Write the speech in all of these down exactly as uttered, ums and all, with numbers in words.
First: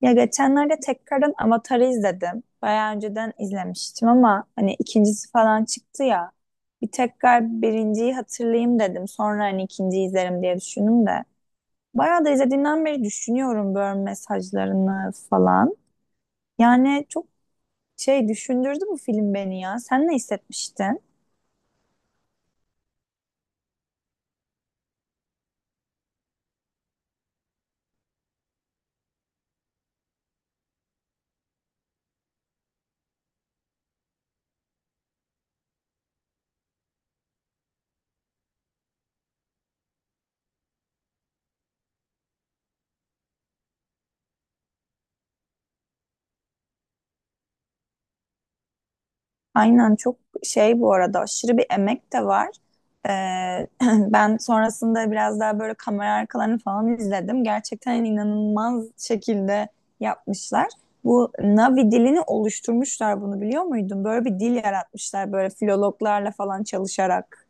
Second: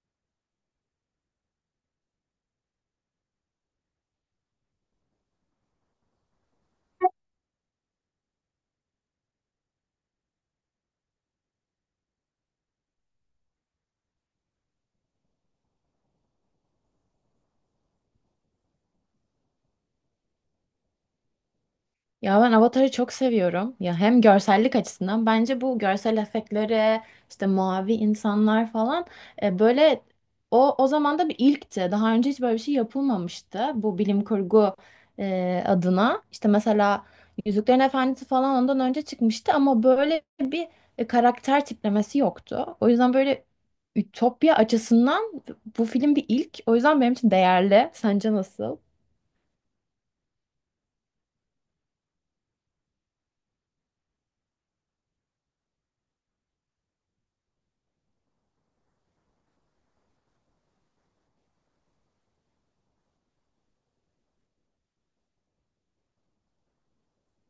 Ya geçenlerde tekrardan Avatar'ı izledim. Bayağı önceden izlemiştim ama hani ikincisi falan çıktı ya. Bir tekrar birinciyi hatırlayayım dedim. Sonra hani ikinciyi izlerim diye düşündüm de. Bayağı da izlediğimden beri düşünüyorum böyle mesajlarını falan. Yani çok şey düşündürdü bu film beni ya. Sen ne hissetmiştin? Ya ben Avatar'ı çok seviyorum. Ya hem görsellik açısından bence bu görsel efektleri, işte mavi insanlar falan e, böyle o o zaman da bir ilkti. Daha önce hiç böyle bir şey yapılmamıştı bu bilim kurgu e, adına. İşte mesela Yüzüklerin Efendisi falan ondan önce çıkmıştı ama böyle bir e, karakter tiplemesi yoktu. O yüzden böyle ütopya açısından bu film bir ilk. O yüzden benim için değerli. Sence nasıl? Aynen, çok şey, bu arada aşırı bir emek de var. Ee, ben sonrasında biraz daha böyle kamera arkalarını falan izledim. Gerçekten hani inanılmaz şekilde yapmışlar. Bu Navi dilini oluşturmuşlar, bunu biliyor muydun? Böyle bir dil yaratmışlar, böyle filologlarla falan çalışarak.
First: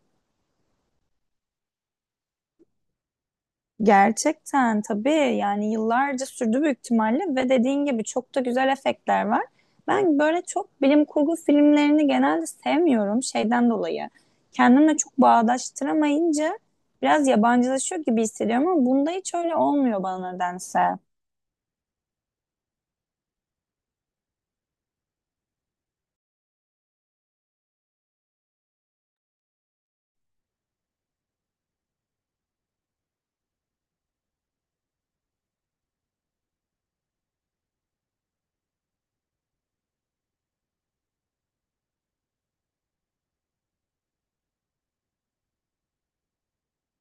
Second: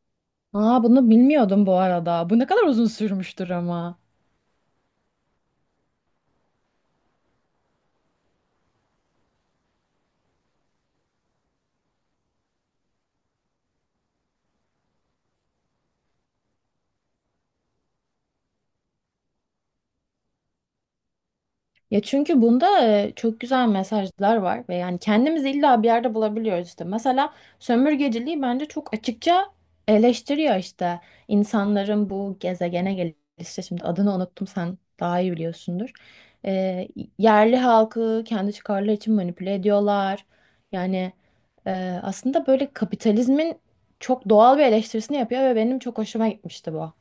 Aa, bunu bilmiyordum bu arada. Bu ne kadar uzun sürmüştür ama. Gerçekten tabii, yani yıllarca sürdü büyük ihtimalle ve dediğin gibi çok da güzel efektler var. Ben böyle çok bilim kurgu filmlerini genelde sevmiyorum şeyden dolayı. Kendimle çok bağdaştıramayınca biraz yabancılaşıyor gibi hissediyorum ama bunda hiç öyle olmuyor bana nedense. Ya çünkü bunda e, çok güzel mesajlar var ve yani kendimizi illa bir yerde bulabiliyoruz işte. Mesela sömürgeciliği bence çok açıkça eleştiriyor işte. İnsanların bu gezegene gelişi, şimdi adını unuttum, sen daha iyi biliyorsundur. E, Yerli halkı kendi çıkarları için manipüle ediyorlar. Yani e, aslında böyle kapitalizmin çok doğal bir eleştirisini yapıyor ve benim çok hoşuma gitmişti bu.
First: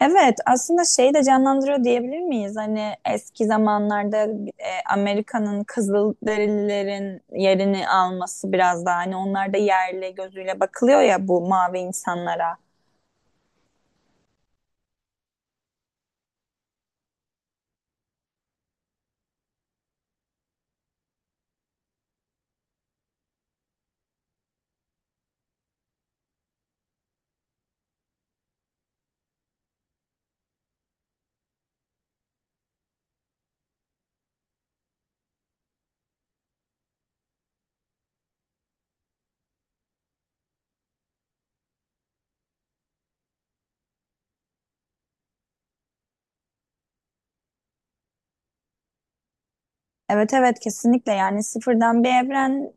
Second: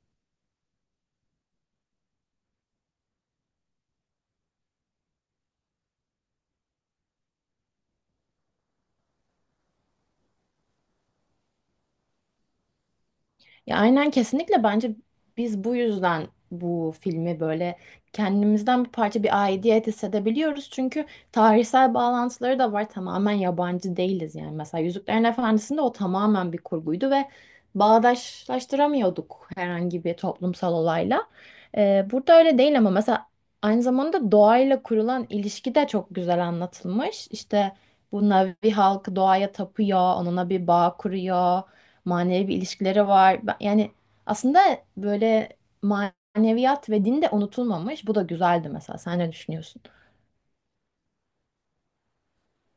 Evet, aslında şeyi de canlandırıyor diyebilir miyiz? Hani eski zamanlarda e, Amerika'nın Kızılderililerin yerini alması, biraz daha hani onlar da yerli gözüyle bakılıyor ya bu mavi insanlara. Ya aynen, kesinlikle bence biz bu yüzden bu filmi böyle kendimizden bir parça, bir aidiyet hissedebiliyoruz. Çünkü tarihsel bağlantıları da var. Tamamen yabancı değiliz yani. Mesela Yüzüklerin Efendisi'nde o tamamen bir kurguydu ve bağdaşlaştıramıyorduk herhangi bir toplumsal olayla. Ee, burada öyle değil ama mesela aynı zamanda doğayla kurulan ilişki de çok güzel anlatılmış. İşte bu Navi halkı doğaya tapıyor, onunla bir bağ kuruyor, manevi bir ilişkileri var. Ben- Yani aslında böyle maneviyat ve din de unutulmamış. Bu da güzeldi mesela. Sen ne düşünüyorsun? Evet, evet, kesinlikle. Yani sıfırdan bir evren,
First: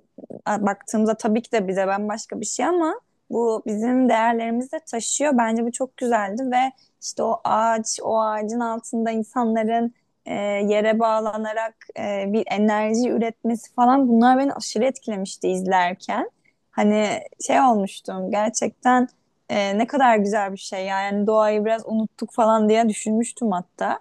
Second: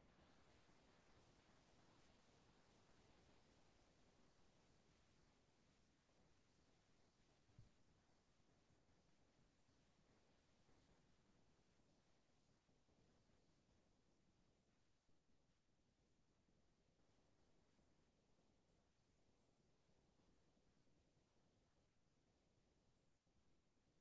a, baktığımızda tabii ki de bize bambaşka bir şey ama bu bizim değerlerimizi de taşıyor. Bence bu çok güzeldi ve işte o ağaç, o ağacın altında insanların e, yere bağlanarak e, bir enerji üretmesi falan, bunlar beni aşırı etkilemişti izlerken. Hani şey olmuştum gerçekten, e, ne kadar güzel bir şey ya. Yani doğayı biraz unuttuk falan diye düşünmüştüm hatta.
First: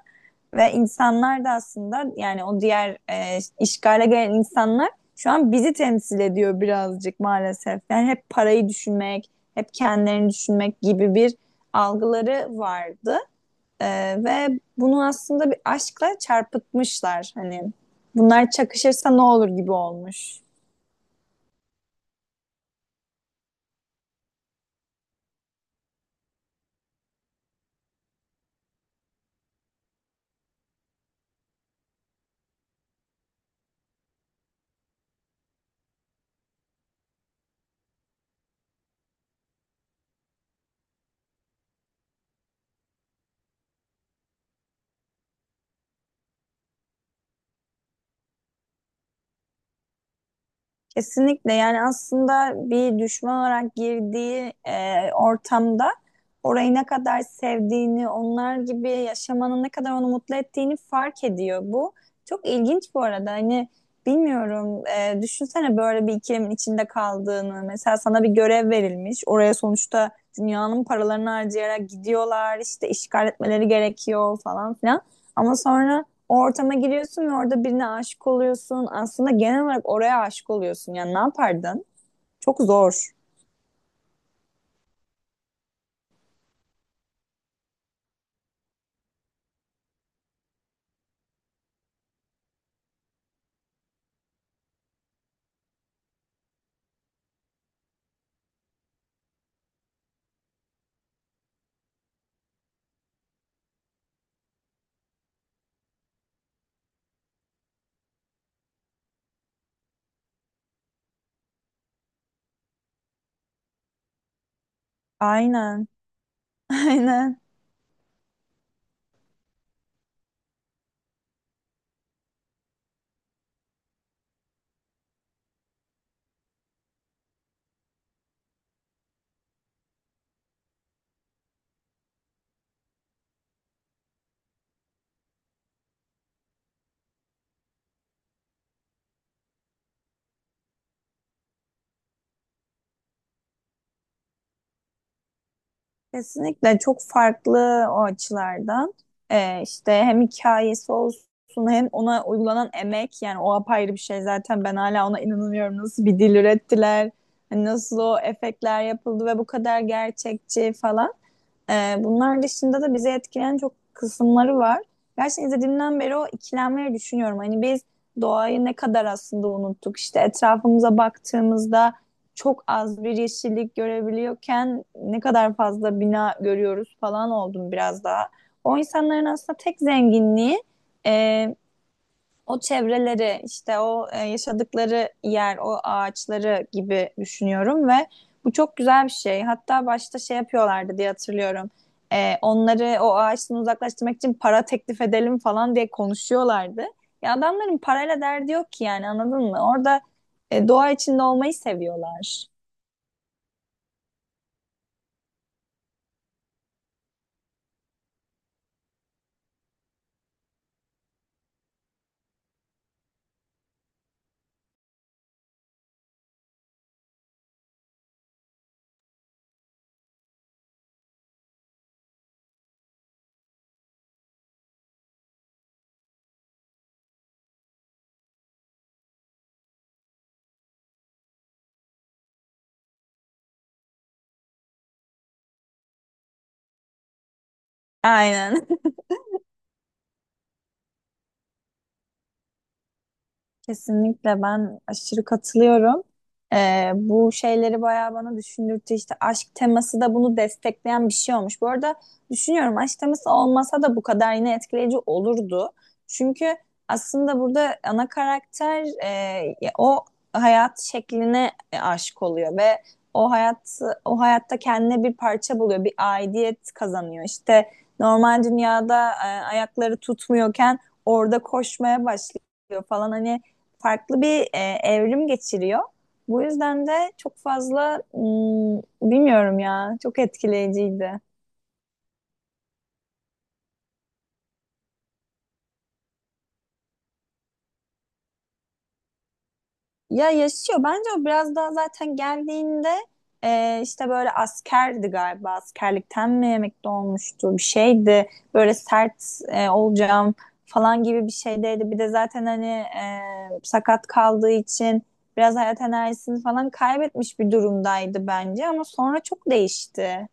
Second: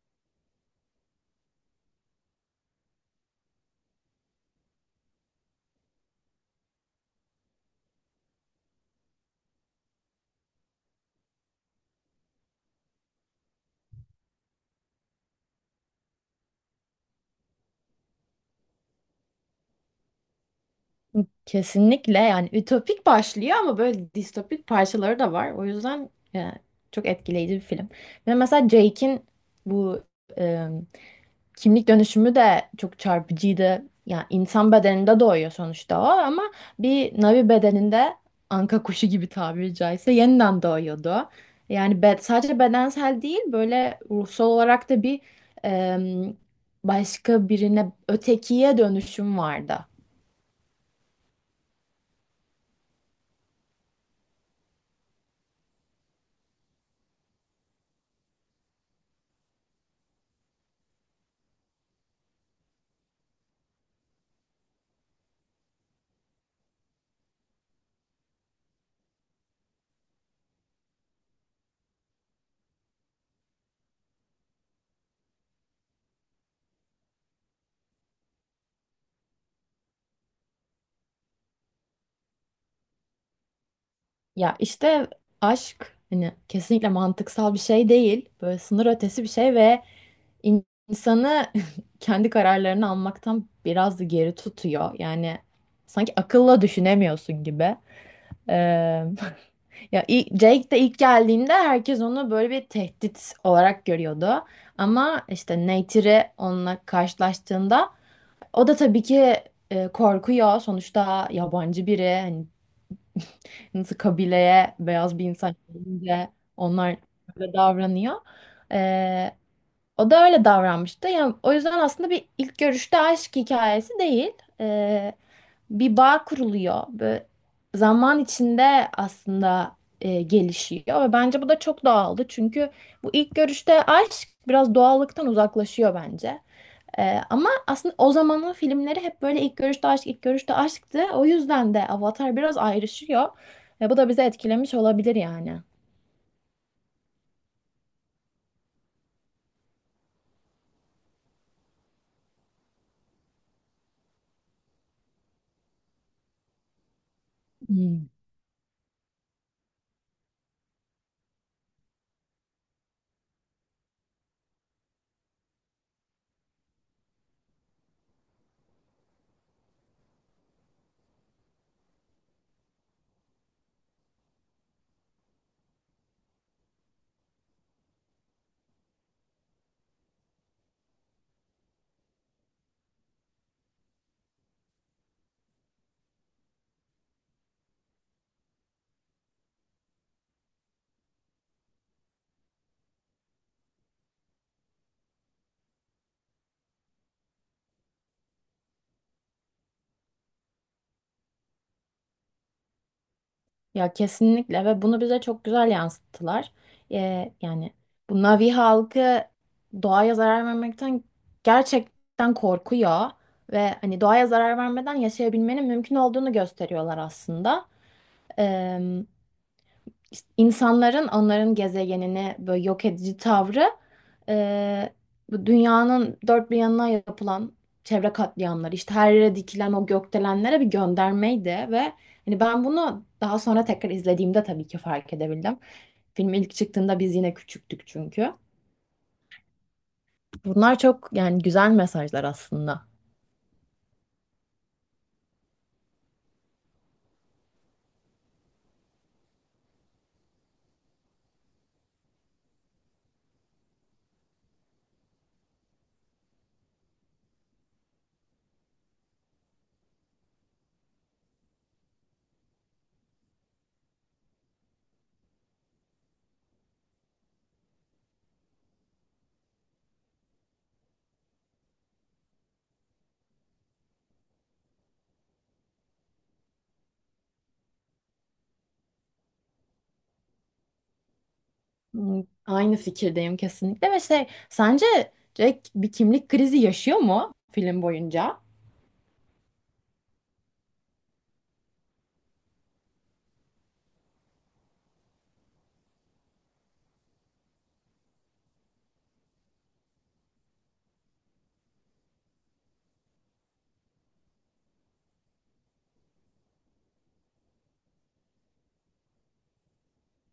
Ve insanlar da aslında, yani o diğer e, işgale gelen insanlar şu an bizi temsil ediyor birazcık maalesef. Yani hep parayı düşünmek, hep kendilerini düşünmek gibi bir algıları vardı. E, Ve bunu aslında bir aşkla çarpıtmışlar. Hani bunlar çakışırsa ne olur gibi olmuş. Kesinlikle, yani ütopik başlıyor ama böyle distopik parçaları da var. O yüzden e, çok etkileyici bir film. Ve mesela Jake'in bu kimlik dönüşümü de çok çarpıcıydı. Yani insan bedeninde doğuyor sonuçta o ama bir Navi bedeninde anka kuşu gibi, tabiri caizse, yeniden doğuyordu. Yani be- sadece bedensel değil, böyle ruhsal olarak da bir em, başka birine, ötekiye dönüşüm vardı. Kesinlikle. Yani aslında bir düşman olarak girdiği e, ortamda orayı ne kadar sevdiğini, onlar gibi yaşamanın ne kadar onu mutlu ettiğini fark ediyor. Bu çok ilginç bu arada. Hani bilmiyorum, e, düşünsene böyle bir ikilemin içinde kaldığını. Mesela sana bir görev verilmiş. Oraya sonuçta dünyanın paralarını harcayarak gidiyorlar. İşte işgal etmeleri gerekiyor falan filan. Ama sonra o ortama giriyorsun ve orada birine aşık oluyorsun. Aslında genel olarak oraya aşık oluyorsun. Yani ne yapardın? Çok zor. Ya işte aşk hani kesinlikle mantıksal bir şey değil. Böyle sınır ötesi bir şey ve in- insanı kendi kararlarını almaktan biraz da geri tutuyor. Yani sanki akılla düşünemiyorsun gibi. Ee, ya i- Jake de ilk geldiğinde herkes onu böyle bir tehdit olarak görüyordu. Ama işte Neytiri onunla karşılaştığında o da tabii ki e, korkuyor. Sonuçta yabancı biri. Hani nasıl kabileye beyaz bir insan Aynen. gelince onlar Aynen. böyle davranıyor. Ee, O da öyle davranmıştı. Yani o yüzden aslında bir ilk görüşte aşk hikayesi değil. Ee, Bir bağ kuruluyor. Böyle zaman içinde aslında e, gelişiyor ve bence bu da çok doğaldı. Çünkü bu ilk görüşte aşk biraz doğallıktan uzaklaşıyor bence. Ee, ama aslında o zamanın filmleri hep böyle ilk görüşte aşk, ilk görüşte aşktı. O yüzden de Avatar biraz ayrışıyor. Ve bu da bizi etkilemiş olabilir yani. Kesinlikle çok farklı o açılardan. Ee, işte hem hikayesi olsun, hem ona uygulanan emek, yani o apayrı bir şey. Zaten ben hala ona inanamıyorum. Nasıl bir dil ürettiler, hani nasıl Hmm. o efektler yapıldı ve bu kadar gerçekçi falan. Ee, bunlar dışında da bizi etkileyen çok kısımları var. Gerçekten izlediğimden beri o ikilemleri düşünüyorum. Hani biz doğayı ne kadar aslında unuttuk. İşte etrafımıza baktığımızda çok az bir yeşillik görebiliyorken ne kadar fazla bina görüyoruz falan oldum biraz daha. O insanların aslında tek zenginliği e, o çevreleri, işte o, e, yaşadıkları yer, o ağaçları gibi düşünüyorum ve bu çok güzel bir şey. Hatta başta şey yapıyorlardı diye hatırlıyorum. E, onları o ağaçtan uzaklaştırmak için para teklif edelim falan diye konuşuyorlardı. Ya adamların parayla derdi yok ki, yani anladın mı? Orada e, doğa içinde olmayı seviyorlar. Ya kesinlikle, ve bunu bize çok güzel yansıttılar. Ee, yani bu Navi halkı doğaya zarar vermekten gerçekten korkuyor ve hani doğaya zarar vermeden yaşayabilmenin mümkün olduğunu gösteriyorlar aslında. İnsanların onların gezegenini böyle yok edici tavrı, e, bu dünyanın dört bir yanına yapılan çevre katliamları, işte her yere dikilen o gökdelenlere bir göndermeydi ve hani ben bunu daha sonra tekrar izlediğimde tabii ki fark edebildim. Film ilk çıktığında biz yine küçüktük çünkü. Aynen. Bunlar çok yani güzel mesajlar aslında. Kesinlikle, ben aşırı katılıyorum. Ee, bu şeyleri bayağı bana düşündürttü. İşte aşk teması da bunu destekleyen bir şey olmuş. Bu arada düşünüyorum, aşk teması olmasa da bu kadar yine etkileyici olurdu. Çünkü aslında burada ana karakter, e, ya o hayat şekline e, aşık oluyor ve o hayat, o hayatta kendine bir parça buluyor, bir aidiyet kazanıyor. İşte normal dünyada e, ayakları tutmuyorken orada koşmaya başlıyor falan. Hani farklı bir e, evrim geçiriyor. Bu yüzden de çok fazla hmm, bilmiyorum ya, çok etkileyiciydi. Hmm, Aynı fikirdeyim kesinlikle, ve şey, sence Jack bir kimlik krizi yaşıyor mu film boyunca? Ya yaşıyor bence. O biraz daha zaten geldiğinde, e, işte böyle askerdi galiba, askerlikten mi emekli olmuştu, bir şeydi. Böyle sert e, olacağım falan gibi bir şeydeydi. Bir de zaten hani e, sakat kaldığı için biraz hayat enerjisini falan kaybetmiş bir durumdaydı bence, ama sonra çok değişti.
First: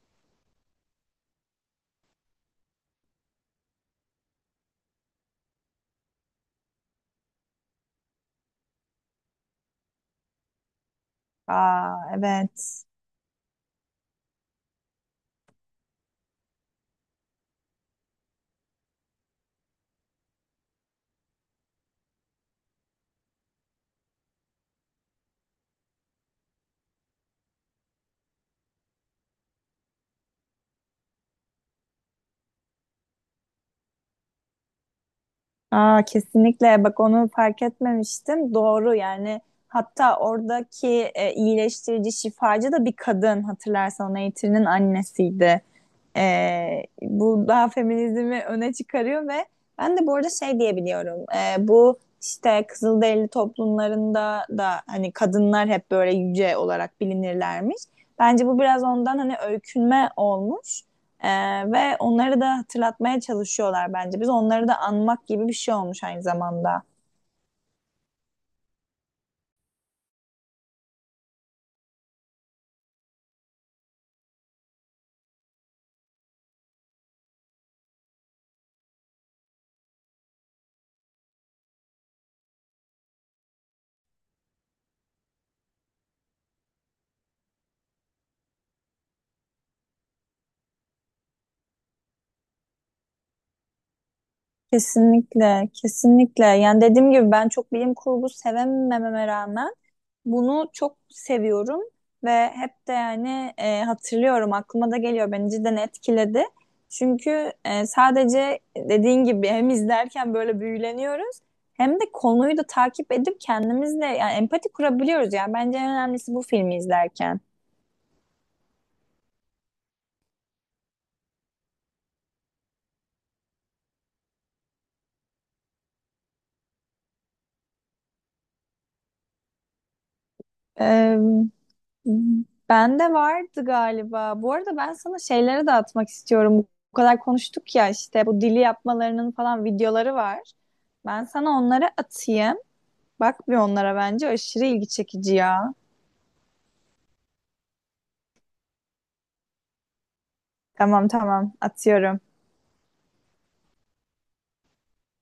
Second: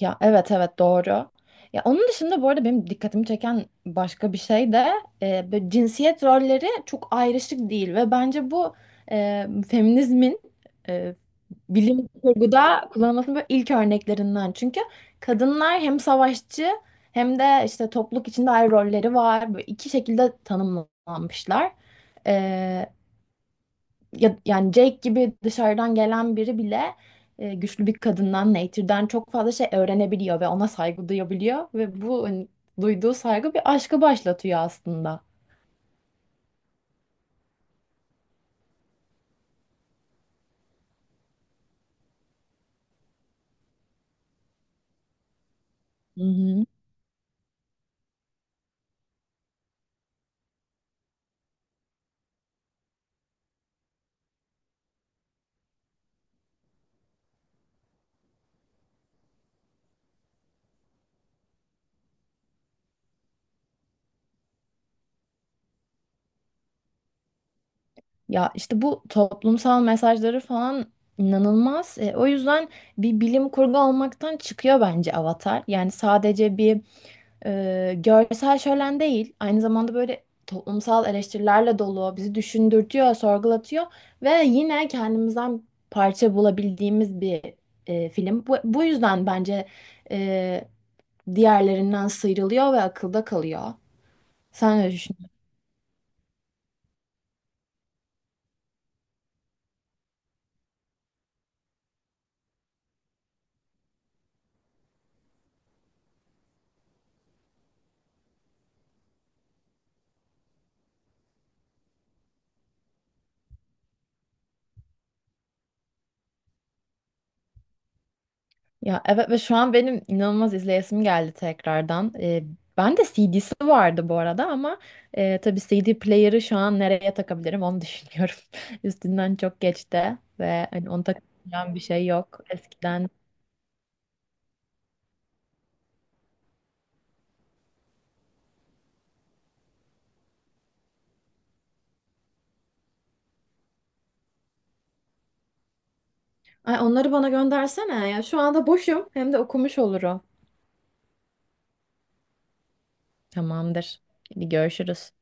Ya evet evet doğru. Ya onun dışında, bu arada, benim dikkatimi çeken başka bir şey de e, böyle cinsiyet rolleri çok ayrışık değil ve bence bu e, feminizmin e, Aa, bilim evet. kurguda kullanılmasının böyle ilk örneklerinden. Çünkü kadınlar hem savaşçı hem de işte topluluk içinde ayrı rolleri var. Böyle iki şekilde tanımlanmışlar ya, yani Jake gibi dışarıdan gelen biri bile e, güçlü bir kadından, Nature'den, çok fazla şey öğrenebiliyor ve ona saygı duyabiliyor ve bu, hani, duyduğu saygı bir aşkı başlatıyor aslında. Aa, kesinlikle, bak onu fark etmemiştim. Doğru. Yani hatta oradaki e, iyileştirici şifacı da bir kadın, hatırlarsan o Nature'nin annesiydi. Hı hı. Ee, bu daha feminizmi öne çıkarıyor ve ben de bu arada şey diyebiliyorum. Ee, bu işte Kızılderili toplumlarında da hani kadınlar hep böyle yüce olarak bilinirlermiş. Bence bu biraz ondan, hani öykünme olmuş. Ee, Ve onları da hatırlatmaya çalışıyorlar bence. Biz onları da anmak gibi bir şey olmuş aynı zamanda. Ya işte bu toplumsal mesajları falan inanılmaz. E, o yüzden bir bilim kurgu olmaktan çıkıyor bence Avatar. Yani sadece bir Ee, görsel şölen değil, aynı zamanda böyle toplumsal eleştirilerle dolu, bizi düşündürtüyor, sorgulatıyor ve yine kendimizden parça bulabildiğimiz bir e, film. Bu, bu yüzden bence e, diğerlerinden sıyrılıyor ve akılda kalıyor. Sen ne Kesinlikle, kesinlikle. Yani dediğim gibi, ben çok bilim kurgu sevemememe rağmen bunu çok seviyorum ve hep de, yani e, hatırlıyorum, aklıma da geliyor, beni cidden etkiledi. Çünkü e, sadece dediğin gibi hem izlerken böyle büyüleniyoruz, hem de konuyu da takip edip kendimizle yani empati kurabiliyoruz. Yani bence en önemlisi bu, filmi izlerken. Ya evet, ve şu an benim inanılmaz izleyesim geldi tekrardan. Ee, ben de C D'si vardı bu arada ama e, tabii C D player'ı şu an nereye takabilirim onu düşünüyorum. Üstünden çok geçti ve hani onu Ee, takabileceğim bir şey yok eskiden. Bende vardı galiba. Bu arada ben sana şeyleri de atmak istiyorum. Bu kadar konuştuk ya, işte bu dili yapmalarının falan videoları var. Ben sana onları atayım. Bak bir onlara, bence aşırı ilgi çekici ya. Ay onları bana göndersene ya. Şu anda boşum hem de okumuş olurum. Tamam, tamam, atıyorum. Tamamdır. Hadi görüşürüz.